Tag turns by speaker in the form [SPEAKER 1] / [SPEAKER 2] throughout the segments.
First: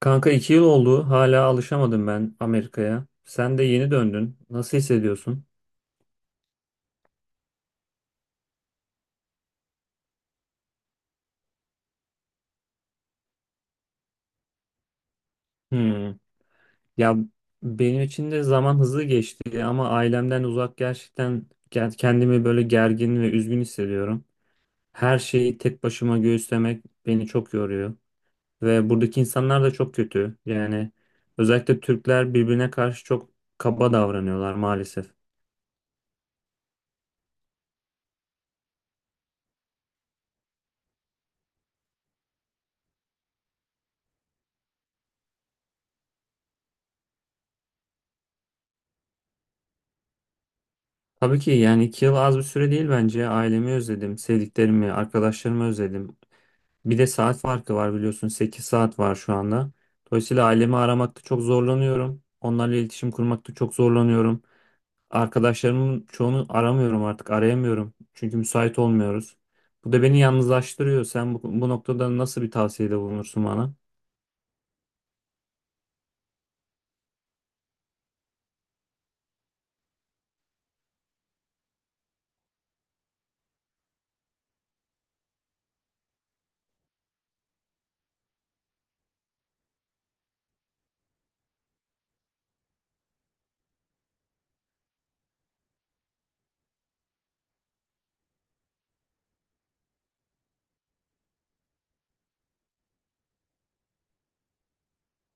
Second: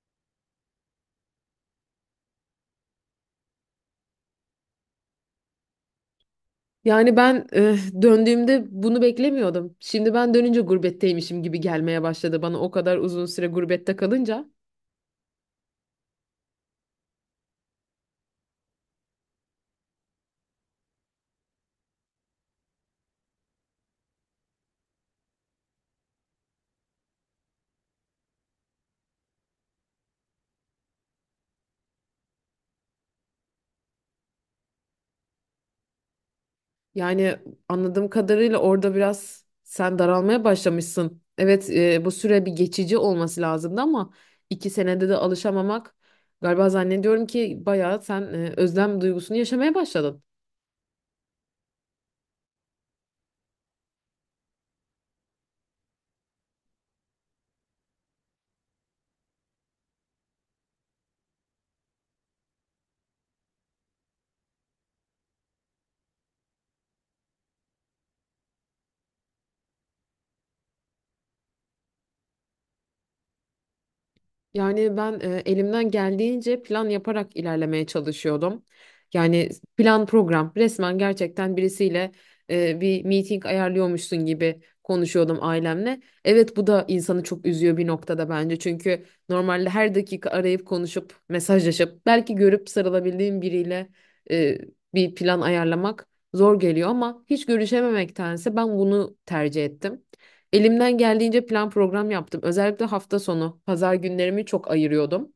[SPEAKER 1] Kanka 2 yıl oldu. Hala alışamadım ben Amerika'ya. Sen de yeni döndün. Nasıl hissediyorsun?
[SPEAKER 2] Yani ben döndüğümde bunu beklemiyordum. Şimdi ben dönünce gurbetteymişim gibi gelmeye başladı bana o kadar uzun süre gurbette kalınca.
[SPEAKER 1] Hmm. Ya benim için de zaman hızlı geçti ama ailemden uzak gerçekten kendimi böyle gergin ve üzgün hissediyorum. Her şeyi tek başıma göğüslemek beni çok yoruyor. Ve buradaki insanlar da çok kötü. Yani özellikle Türkler birbirine karşı çok kaba davranıyorlar maalesef.
[SPEAKER 2] Yani anladığım kadarıyla orada biraz sen daralmaya başlamışsın. Evet bu süre bir geçici olması lazımdı ama 2 senede de alışamamak galiba zannediyorum ki bayağı sen özlem duygusunu yaşamaya başladın.
[SPEAKER 1] Tabii ki yani 2 yıl az bir süre değil bence. Ailemi özledim, sevdiklerimi, arkadaşlarımı özledim. Bir de saat farkı var biliyorsun. 8 saat var şu anda. Dolayısıyla ailemi aramakta çok zorlanıyorum. Onlarla iletişim kurmakta çok zorlanıyorum. Arkadaşlarımın çoğunu aramıyorum artık. Arayamıyorum. Çünkü müsait olmuyoruz. Bu da beni yalnızlaştırıyor. Sen bu noktada nasıl bir tavsiyede bulunursun bana?
[SPEAKER 2] Yani ben elimden geldiğince plan yaparak ilerlemeye çalışıyordum. Yani plan program resmen gerçekten birisiyle bir meeting ayarlıyormuşsun gibi konuşuyordum ailemle. Evet bu da insanı çok üzüyor bir noktada bence. Çünkü normalde her dakika arayıp konuşup mesajlaşıp belki görüp sarılabildiğim biriyle e, bir plan ayarlamak zor geliyor ama hiç görüşememektense ben bunu tercih ettim. Elimden geldiğince plan program yaptım. Özellikle hafta sonu pazar günlerimi çok ayırıyordum.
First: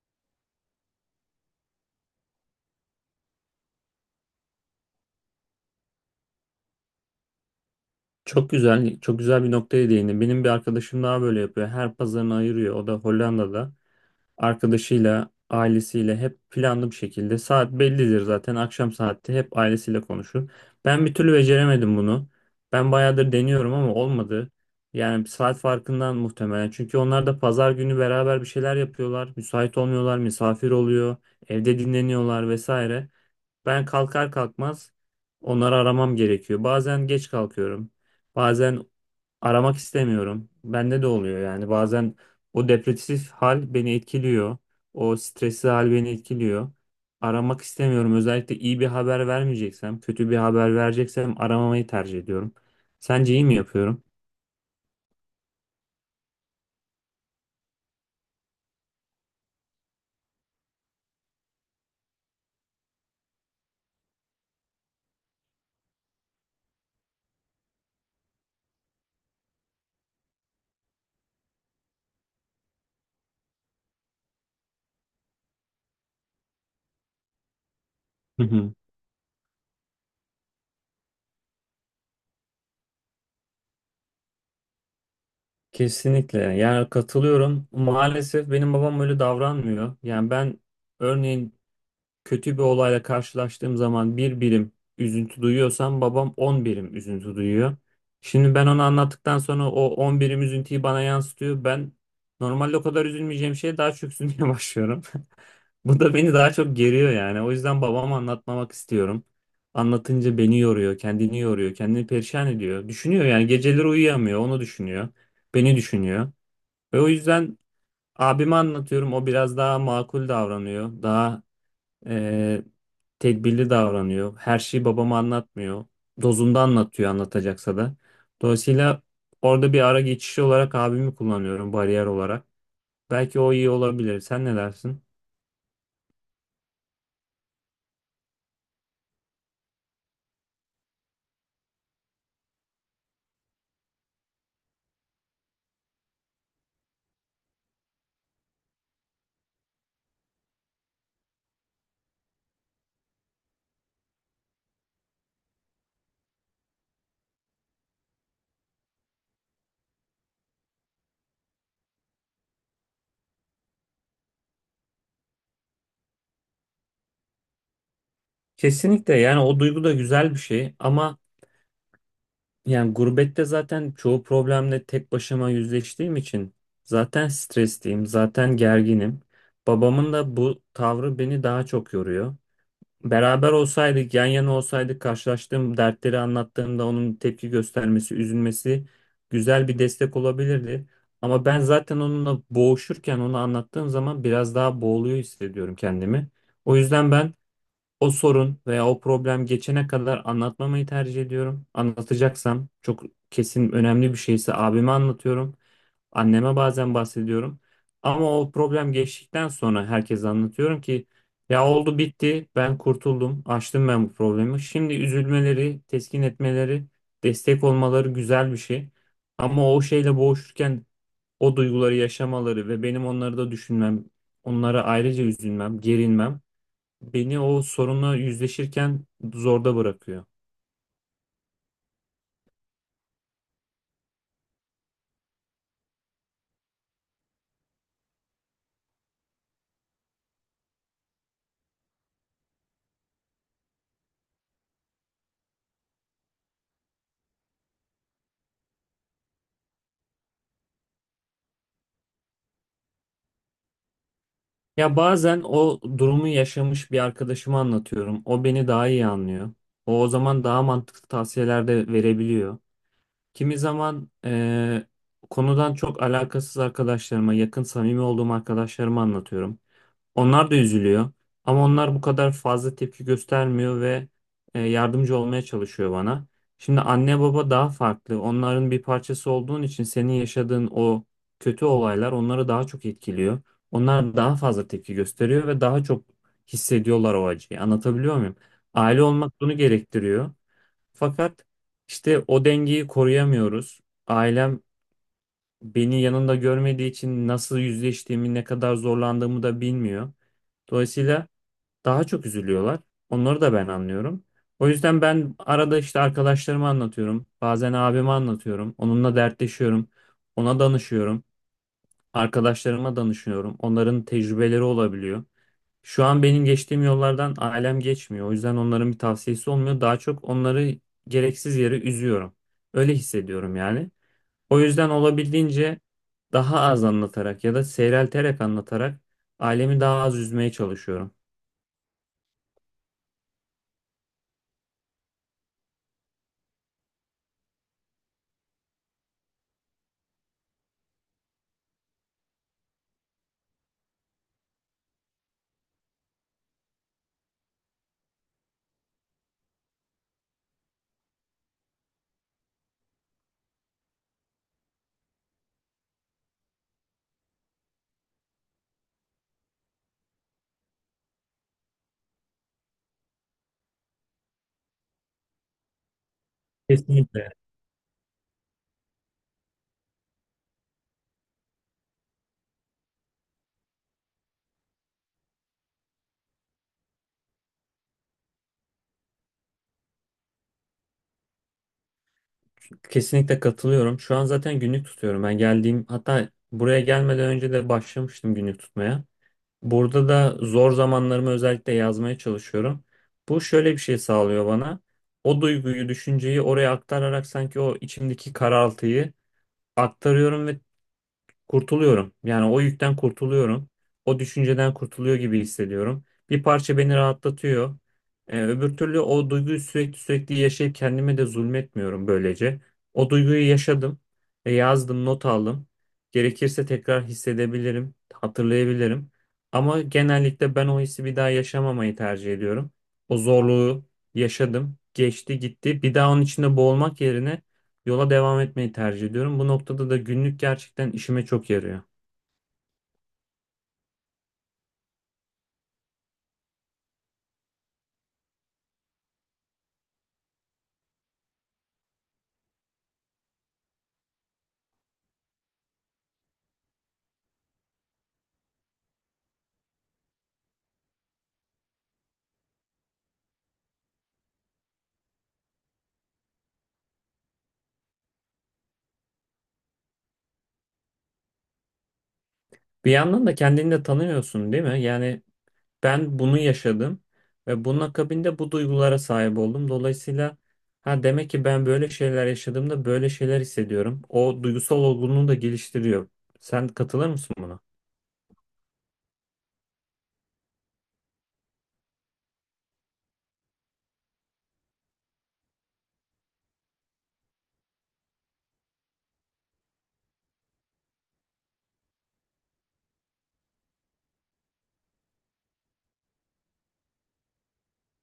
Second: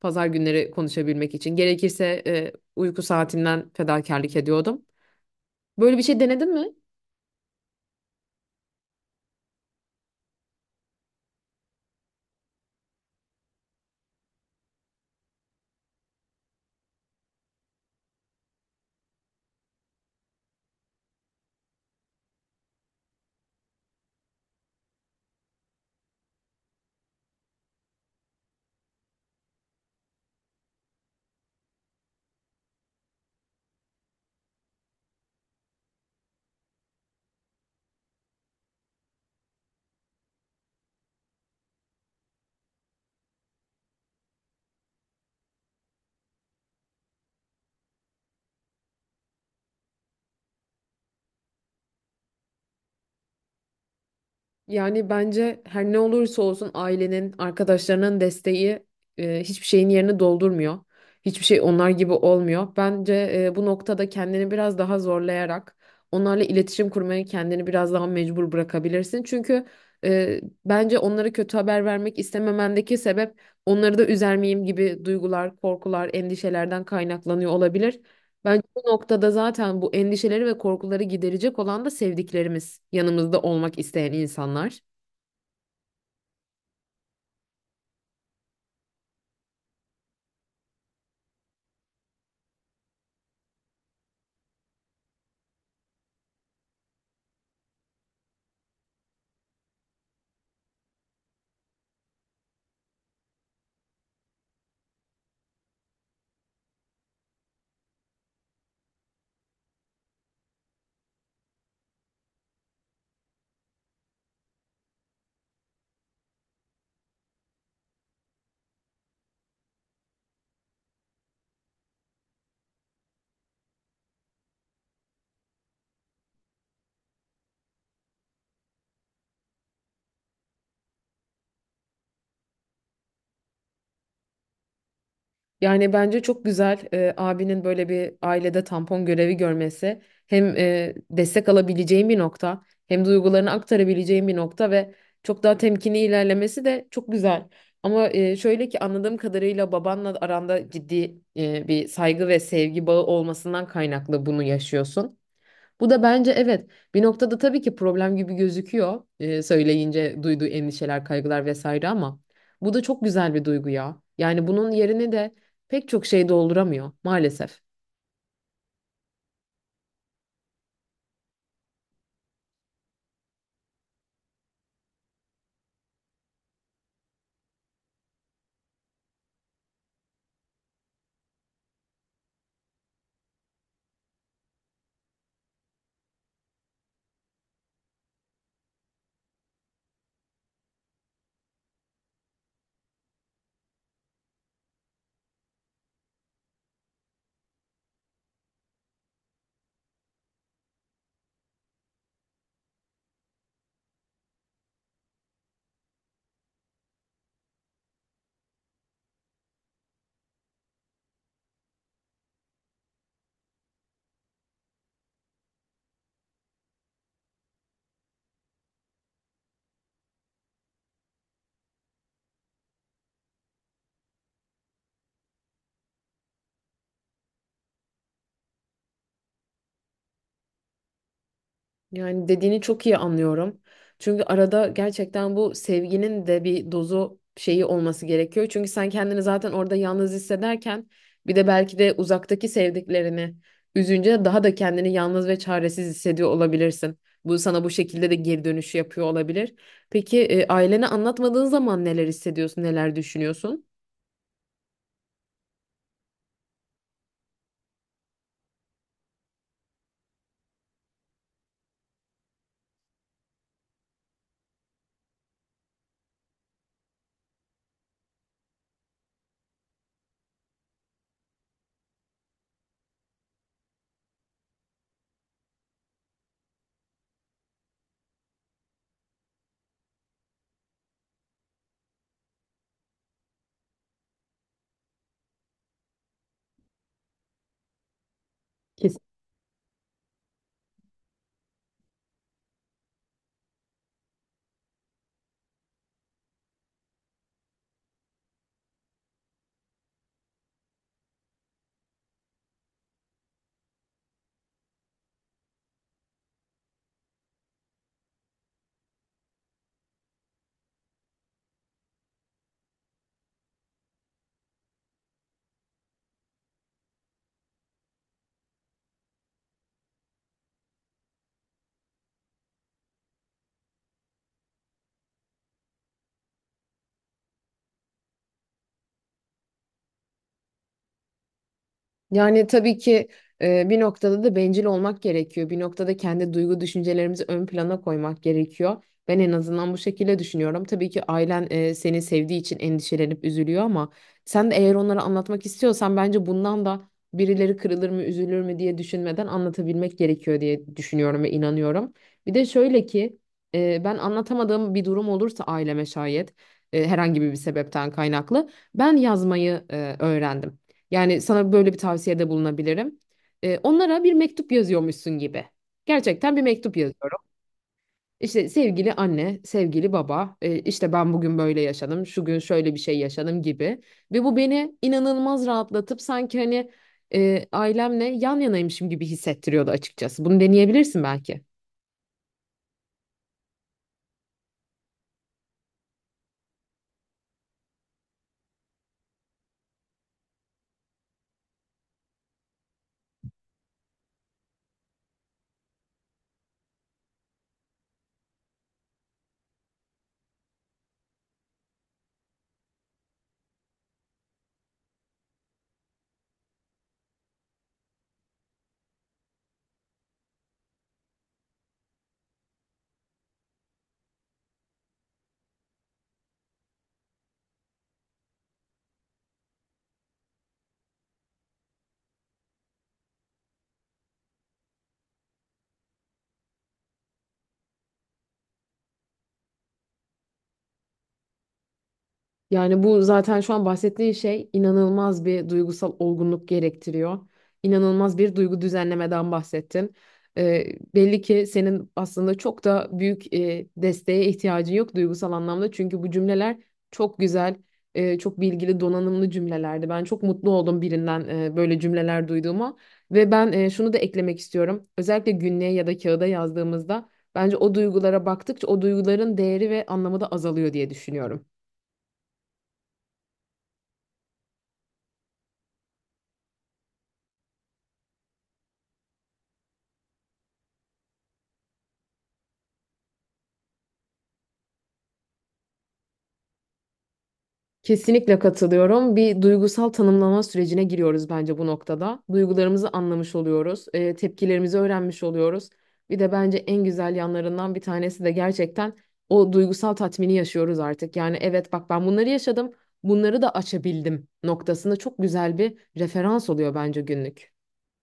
[SPEAKER 2] Pazar günleri konuşabilmek için. Gerekirse uyku saatimden fedakarlık ediyordum. Böyle bir şey denedin mi?
[SPEAKER 1] Çok güzel, çok güzel bir noktaya değindin. Benim bir arkadaşım daha böyle yapıyor. Her pazarını ayırıyor. O da Hollanda'da. Arkadaşıyla, ailesiyle hep planlı bir şekilde. Saat bellidir zaten. Akşam saatte hep ailesiyle konuşur. Ben bir türlü beceremedim bunu. Ben bayağıdır deniyorum ama olmadı. Yani bir saat farkından muhtemelen. Çünkü onlar da pazar günü beraber bir şeyler yapıyorlar. Müsait olmuyorlar, misafir oluyor, evde dinleniyorlar vesaire. Ben kalkar kalkmaz onları aramam gerekiyor. Bazen geç kalkıyorum. Bazen aramak istemiyorum. Bende de oluyor yani bazen o depresif hal beni etkiliyor. O stresli hal beni etkiliyor. Aramak istemiyorum. Özellikle iyi bir haber vermeyeceksem, kötü bir haber vereceksem aramamayı tercih ediyorum. Sence iyi mi yapıyorum?
[SPEAKER 2] Yani bence her ne olursa olsun ailenin, arkadaşlarının desteği hiçbir şeyin yerini doldurmuyor. Hiçbir şey onlar gibi olmuyor. Bence bu noktada kendini biraz daha zorlayarak onlarla iletişim kurmaya kendini biraz daha mecbur bırakabilirsin. Çünkü bence onlara kötü haber vermek istememendeki sebep onları da üzer miyim gibi duygular, korkular, endişelerden kaynaklanıyor olabilir.
[SPEAKER 1] Hı
[SPEAKER 2] Bence
[SPEAKER 1] hı.
[SPEAKER 2] bu noktada zaten bu endişeleri ve korkuları giderecek olan da sevdiklerimiz, yanımızda olmak isteyen insanlar.
[SPEAKER 1] Kesinlikle. Yani katılıyorum. Maalesef benim babam öyle davranmıyor. Yani ben örneğin kötü bir olayla karşılaştığım zaman bir birim üzüntü duyuyorsam babam 10 birim üzüntü duyuyor. Şimdi ben onu anlattıktan sonra o 10 birim üzüntüyü bana yansıtıyor. Ben normalde o kadar üzülmeyeceğim şeye daha çok üzülmeye başlıyorum. Bu da beni daha çok geriyor yani. O yüzden babama anlatmamak istiyorum. Anlatınca beni yoruyor, kendini yoruyor, kendini perişan ediyor. Düşünüyor yani geceleri uyuyamıyor, onu düşünüyor, beni düşünüyor. Ve o yüzden abime anlatıyorum, o biraz daha makul davranıyor, daha ee, tedbirli davranıyor. Her şeyi babama anlatmıyor. Dozunda anlatıyor anlatacaksa da. Dolayısıyla orada bir ara geçişi olarak abimi kullanıyorum bariyer olarak. Belki o iyi olabilir. Sen ne dersin?
[SPEAKER 2] Yani bence çok güzel abinin böyle bir ailede tampon görevi görmesi. Hem destek alabileceğim bir nokta, hem duygularını aktarabileceğim bir nokta ve çok daha temkinli ilerlemesi de çok güzel. Ama şöyle ki anladığım kadarıyla babanla aranda ciddi bir saygı ve sevgi bağı olmasından kaynaklı bunu yaşıyorsun. Bu da bence evet bir noktada tabii ki problem gibi gözüküyor söyleyince duyduğu endişeler, kaygılar vesaire ama bu da çok güzel bir duygu ya. Yani bunun yerini de pek çok şey dolduramıyor maalesef.
[SPEAKER 1] Kesinlikle yani o duygu da güzel bir şey ama yani gurbette zaten çoğu problemle tek başıma yüzleştiğim için zaten stresliyim, zaten gerginim. Babamın da bu tavrı beni daha çok yoruyor. Beraber olsaydık, yan yana olsaydık, karşılaştığım dertleri anlattığımda onun tepki göstermesi, üzülmesi güzel bir destek olabilirdi. Ama ben zaten onunla boğuşurken onu anlattığım zaman biraz daha boğuluyor hissediyorum kendimi. O yüzden ben o sorun veya o problem geçene kadar anlatmamayı tercih ediyorum. Anlatacaksam çok kesin önemli bir şeyse abime anlatıyorum. Anneme bazen bahsediyorum. Ama o problem geçtikten sonra herkese anlatıyorum ki ya oldu bitti ben kurtuldum aştım ben bu problemi. Şimdi üzülmeleri, teskin etmeleri, destek olmaları güzel bir şey. Ama o şeyle boğuşurken o duyguları yaşamaları ve benim onları da düşünmem, onlara ayrıca üzülmem, gerinmem beni o sorunla yüzleşirken zorda bırakıyor.
[SPEAKER 2] Yani dediğini çok iyi anlıyorum. Çünkü arada gerçekten bu sevginin de bir dozu şeyi olması gerekiyor. Çünkü sen kendini zaten orada yalnız hissederken bir de belki de uzaktaki sevdiklerini üzünce daha da kendini yalnız ve çaresiz hissediyor olabilirsin. Bu sana bu şekilde de geri dönüşü yapıyor olabilir. Peki ailene anlatmadığın zaman neler hissediyorsun, neler düşünüyorsun?
[SPEAKER 1] Ya bazen o durumu yaşamış bir arkadaşıma anlatıyorum. O beni daha iyi anlıyor. O zaman daha mantıklı tavsiyeler de verebiliyor. Kimi zaman konudan çok alakasız arkadaşlarıma, yakın samimi olduğum arkadaşlarıma anlatıyorum. Onlar da üzülüyor. Ama onlar bu kadar fazla tepki göstermiyor ve yardımcı olmaya çalışıyor bana. Şimdi anne baba daha farklı. Onların bir parçası olduğun için senin yaşadığın o kötü olaylar onları daha çok etkiliyor. Onlar daha fazla tepki gösteriyor ve daha çok hissediyorlar o acıyı. Anlatabiliyor muyum? Aile olmak bunu gerektiriyor. Fakat işte o dengeyi koruyamıyoruz. Ailem beni yanında görmediği için nasıl yüzleştiğimi, ne kadar zorlandığımı da bilmiyor. Dolayısıyla daha çok üzülüyorlar. Onları da ben anlıyorum. O yüzden ben arada işte arkadaşlarıma anlatıyorum. Bazen abime anlatıyorum. Onunla dertleşiyorum. Ona danışıyorum. Arkadaşlarıma danışıyorum. Onların tecrübeleri olabiliyor. Şu an benim geçtiğim yollardan ailem geçmiyor. O yüzden onların bir tavsiyesi olmuyor. Daha çok onları gereksiz yere üzüyorum. Öyle hissediyorum yani. O yüzden olabildiğince daha az anlatarak ya da seyrelterek anlatarak ailemi daha az üzmeye çalışıyorum.
[SPEAKER 2] Yani tabii ki bir noktada da bencil olmak gerekiyor. Bir noktada kendi duygu düşüncelerimizi ön plana koymak gerekiyor. Ben en azından bu şekilde düşünüyorum. Tabii ki ailen seni sevdiği için endişelenip üzülüyor ama sen de eğer onlara anlatmak istiyorsan bence bundan da birileri kırılır mı, üzülür mü diye düşünmeden anlatabilmek gerekiyor diye düşünüyorum ve inanıyorum. Bir de şöyle ki ben anlatamadığım bir durum olursa aileme şayet herhangi bir sebepten kaynaklı ben yazmayı öğrendim. Yani sana böyle bir tavsiyede bulunabilirim. Onlara bir mektup yazıyormuşsun gibi. Gerçekten bir mektup yazıyorum.
[SPEAKER 1] Kesinlikle.
[SPEAKER 2] İşte sevgili anne, sevgili baba, işte ben bugün böyle yaşadım, şu gün şöyle bir şey yaşadım gibi. Ve bu beni inanılmaz rahatlatıp sanki hani ailemle yan yanaymışım gibi hissettiriyordu açıkçası. Bunu deneyebilirsin belki.
[SPEAKER 1] Kesinlikle katılıyorum. Şu an zaten günlük tutuyorum. Ben geldiğim hatta buraya gelmeden önce de başlamıştım günlük tutmaya. Burada da zor zamanlarımı özellikle yazmaya çalışıyorum. Bu şöyle bir şey sağlıyor bana. O duyguyu, düşünceyi oraya aktararak sanki o içimdeki karaltıyı aktarıyorum ve kurtuluyorum. Yani o yükten kurtuluyorum. O düşünceden kurtuluyor gibi hissediyorum. Bir parça beni rahatlatıyor. Öbür türlü o duyguyu sürekli sürekli yaşayıp kendime de zulmetmiyorum böylece. O duyguyu yaşadım, yazdım, not aldım. Gerekirse tekrar hissedebilirim, hatırlayabilirim. Ama genellikle ben o hissi bir daha yaşamamayı tercih ediyorum. O zorluğu yaşadım, geçti gitti. Bir daha onun içinde boğulmak yerine yola devam etmeyi tercih ediyorum. Bu noktada da günlük gerçekten işime çok yarıyor.
[SPEAKER 2] Yani bu zaten şu an bahsettiğin şey inanılmaz bir duygusal olgunluk gerektiriyor. İnanılmaz bir duygu düzenlemeden bahsettin. Ee, Belli ki senin aslında çok da büyük desteğe ihtiyacın yok duygusal anlamda. Çünkü bu cümleler çok güzel, çok bilgili, donanımlı cümlelerdi. Ben çok mutlu oldum birinden böyle cümleler duyduğuma. Ve ben şunu da eklemek istiyorum. Özellikle günlüğe ya da kağıda yazdığımızda bence o duygulara baktıkça o duyguların değeri ve anlamı da azalıyor diye düşünüyorum.
[SPEAKER 1] Bir yandan da kendini de tanıyorsun, değil mi? Yani ben bunu yaşadım ve bunun akabinde bu duygulara sahip oldum. Dolayısıyla ha demek ki ben böyle şeyler yaşadığımda böyle şeyler hissediyorum. O duygusal olgunluğu da geliştiriyor. Sen katılır mısın buna?
[SPEAKER 2] Kesinlikle katılıyorum. Bir duygusal tanımlama sürecine giriyoruz bence bu noktada. Duygularımızı anlamış oluyoruz, tepkilerimizi öğrenmiş oluyoruz. Bir de bence en güzel yanlarından bir tanesi de gerçekten o duygusal tatmini yaşıyoruz artık. Yani evet bak ben bunları yaşadım, bunları da açabildim noktasında çok güzel bir referans oluyor bence günlük.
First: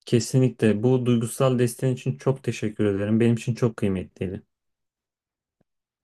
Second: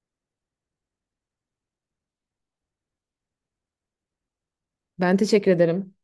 [SPEAKER 1] Kesinlikle. Bu duygusal desteğin için çok teşekkür ederim. Benim için çok kıymetliydi.
[SPEAKER 2] Ben teşekkür ederim.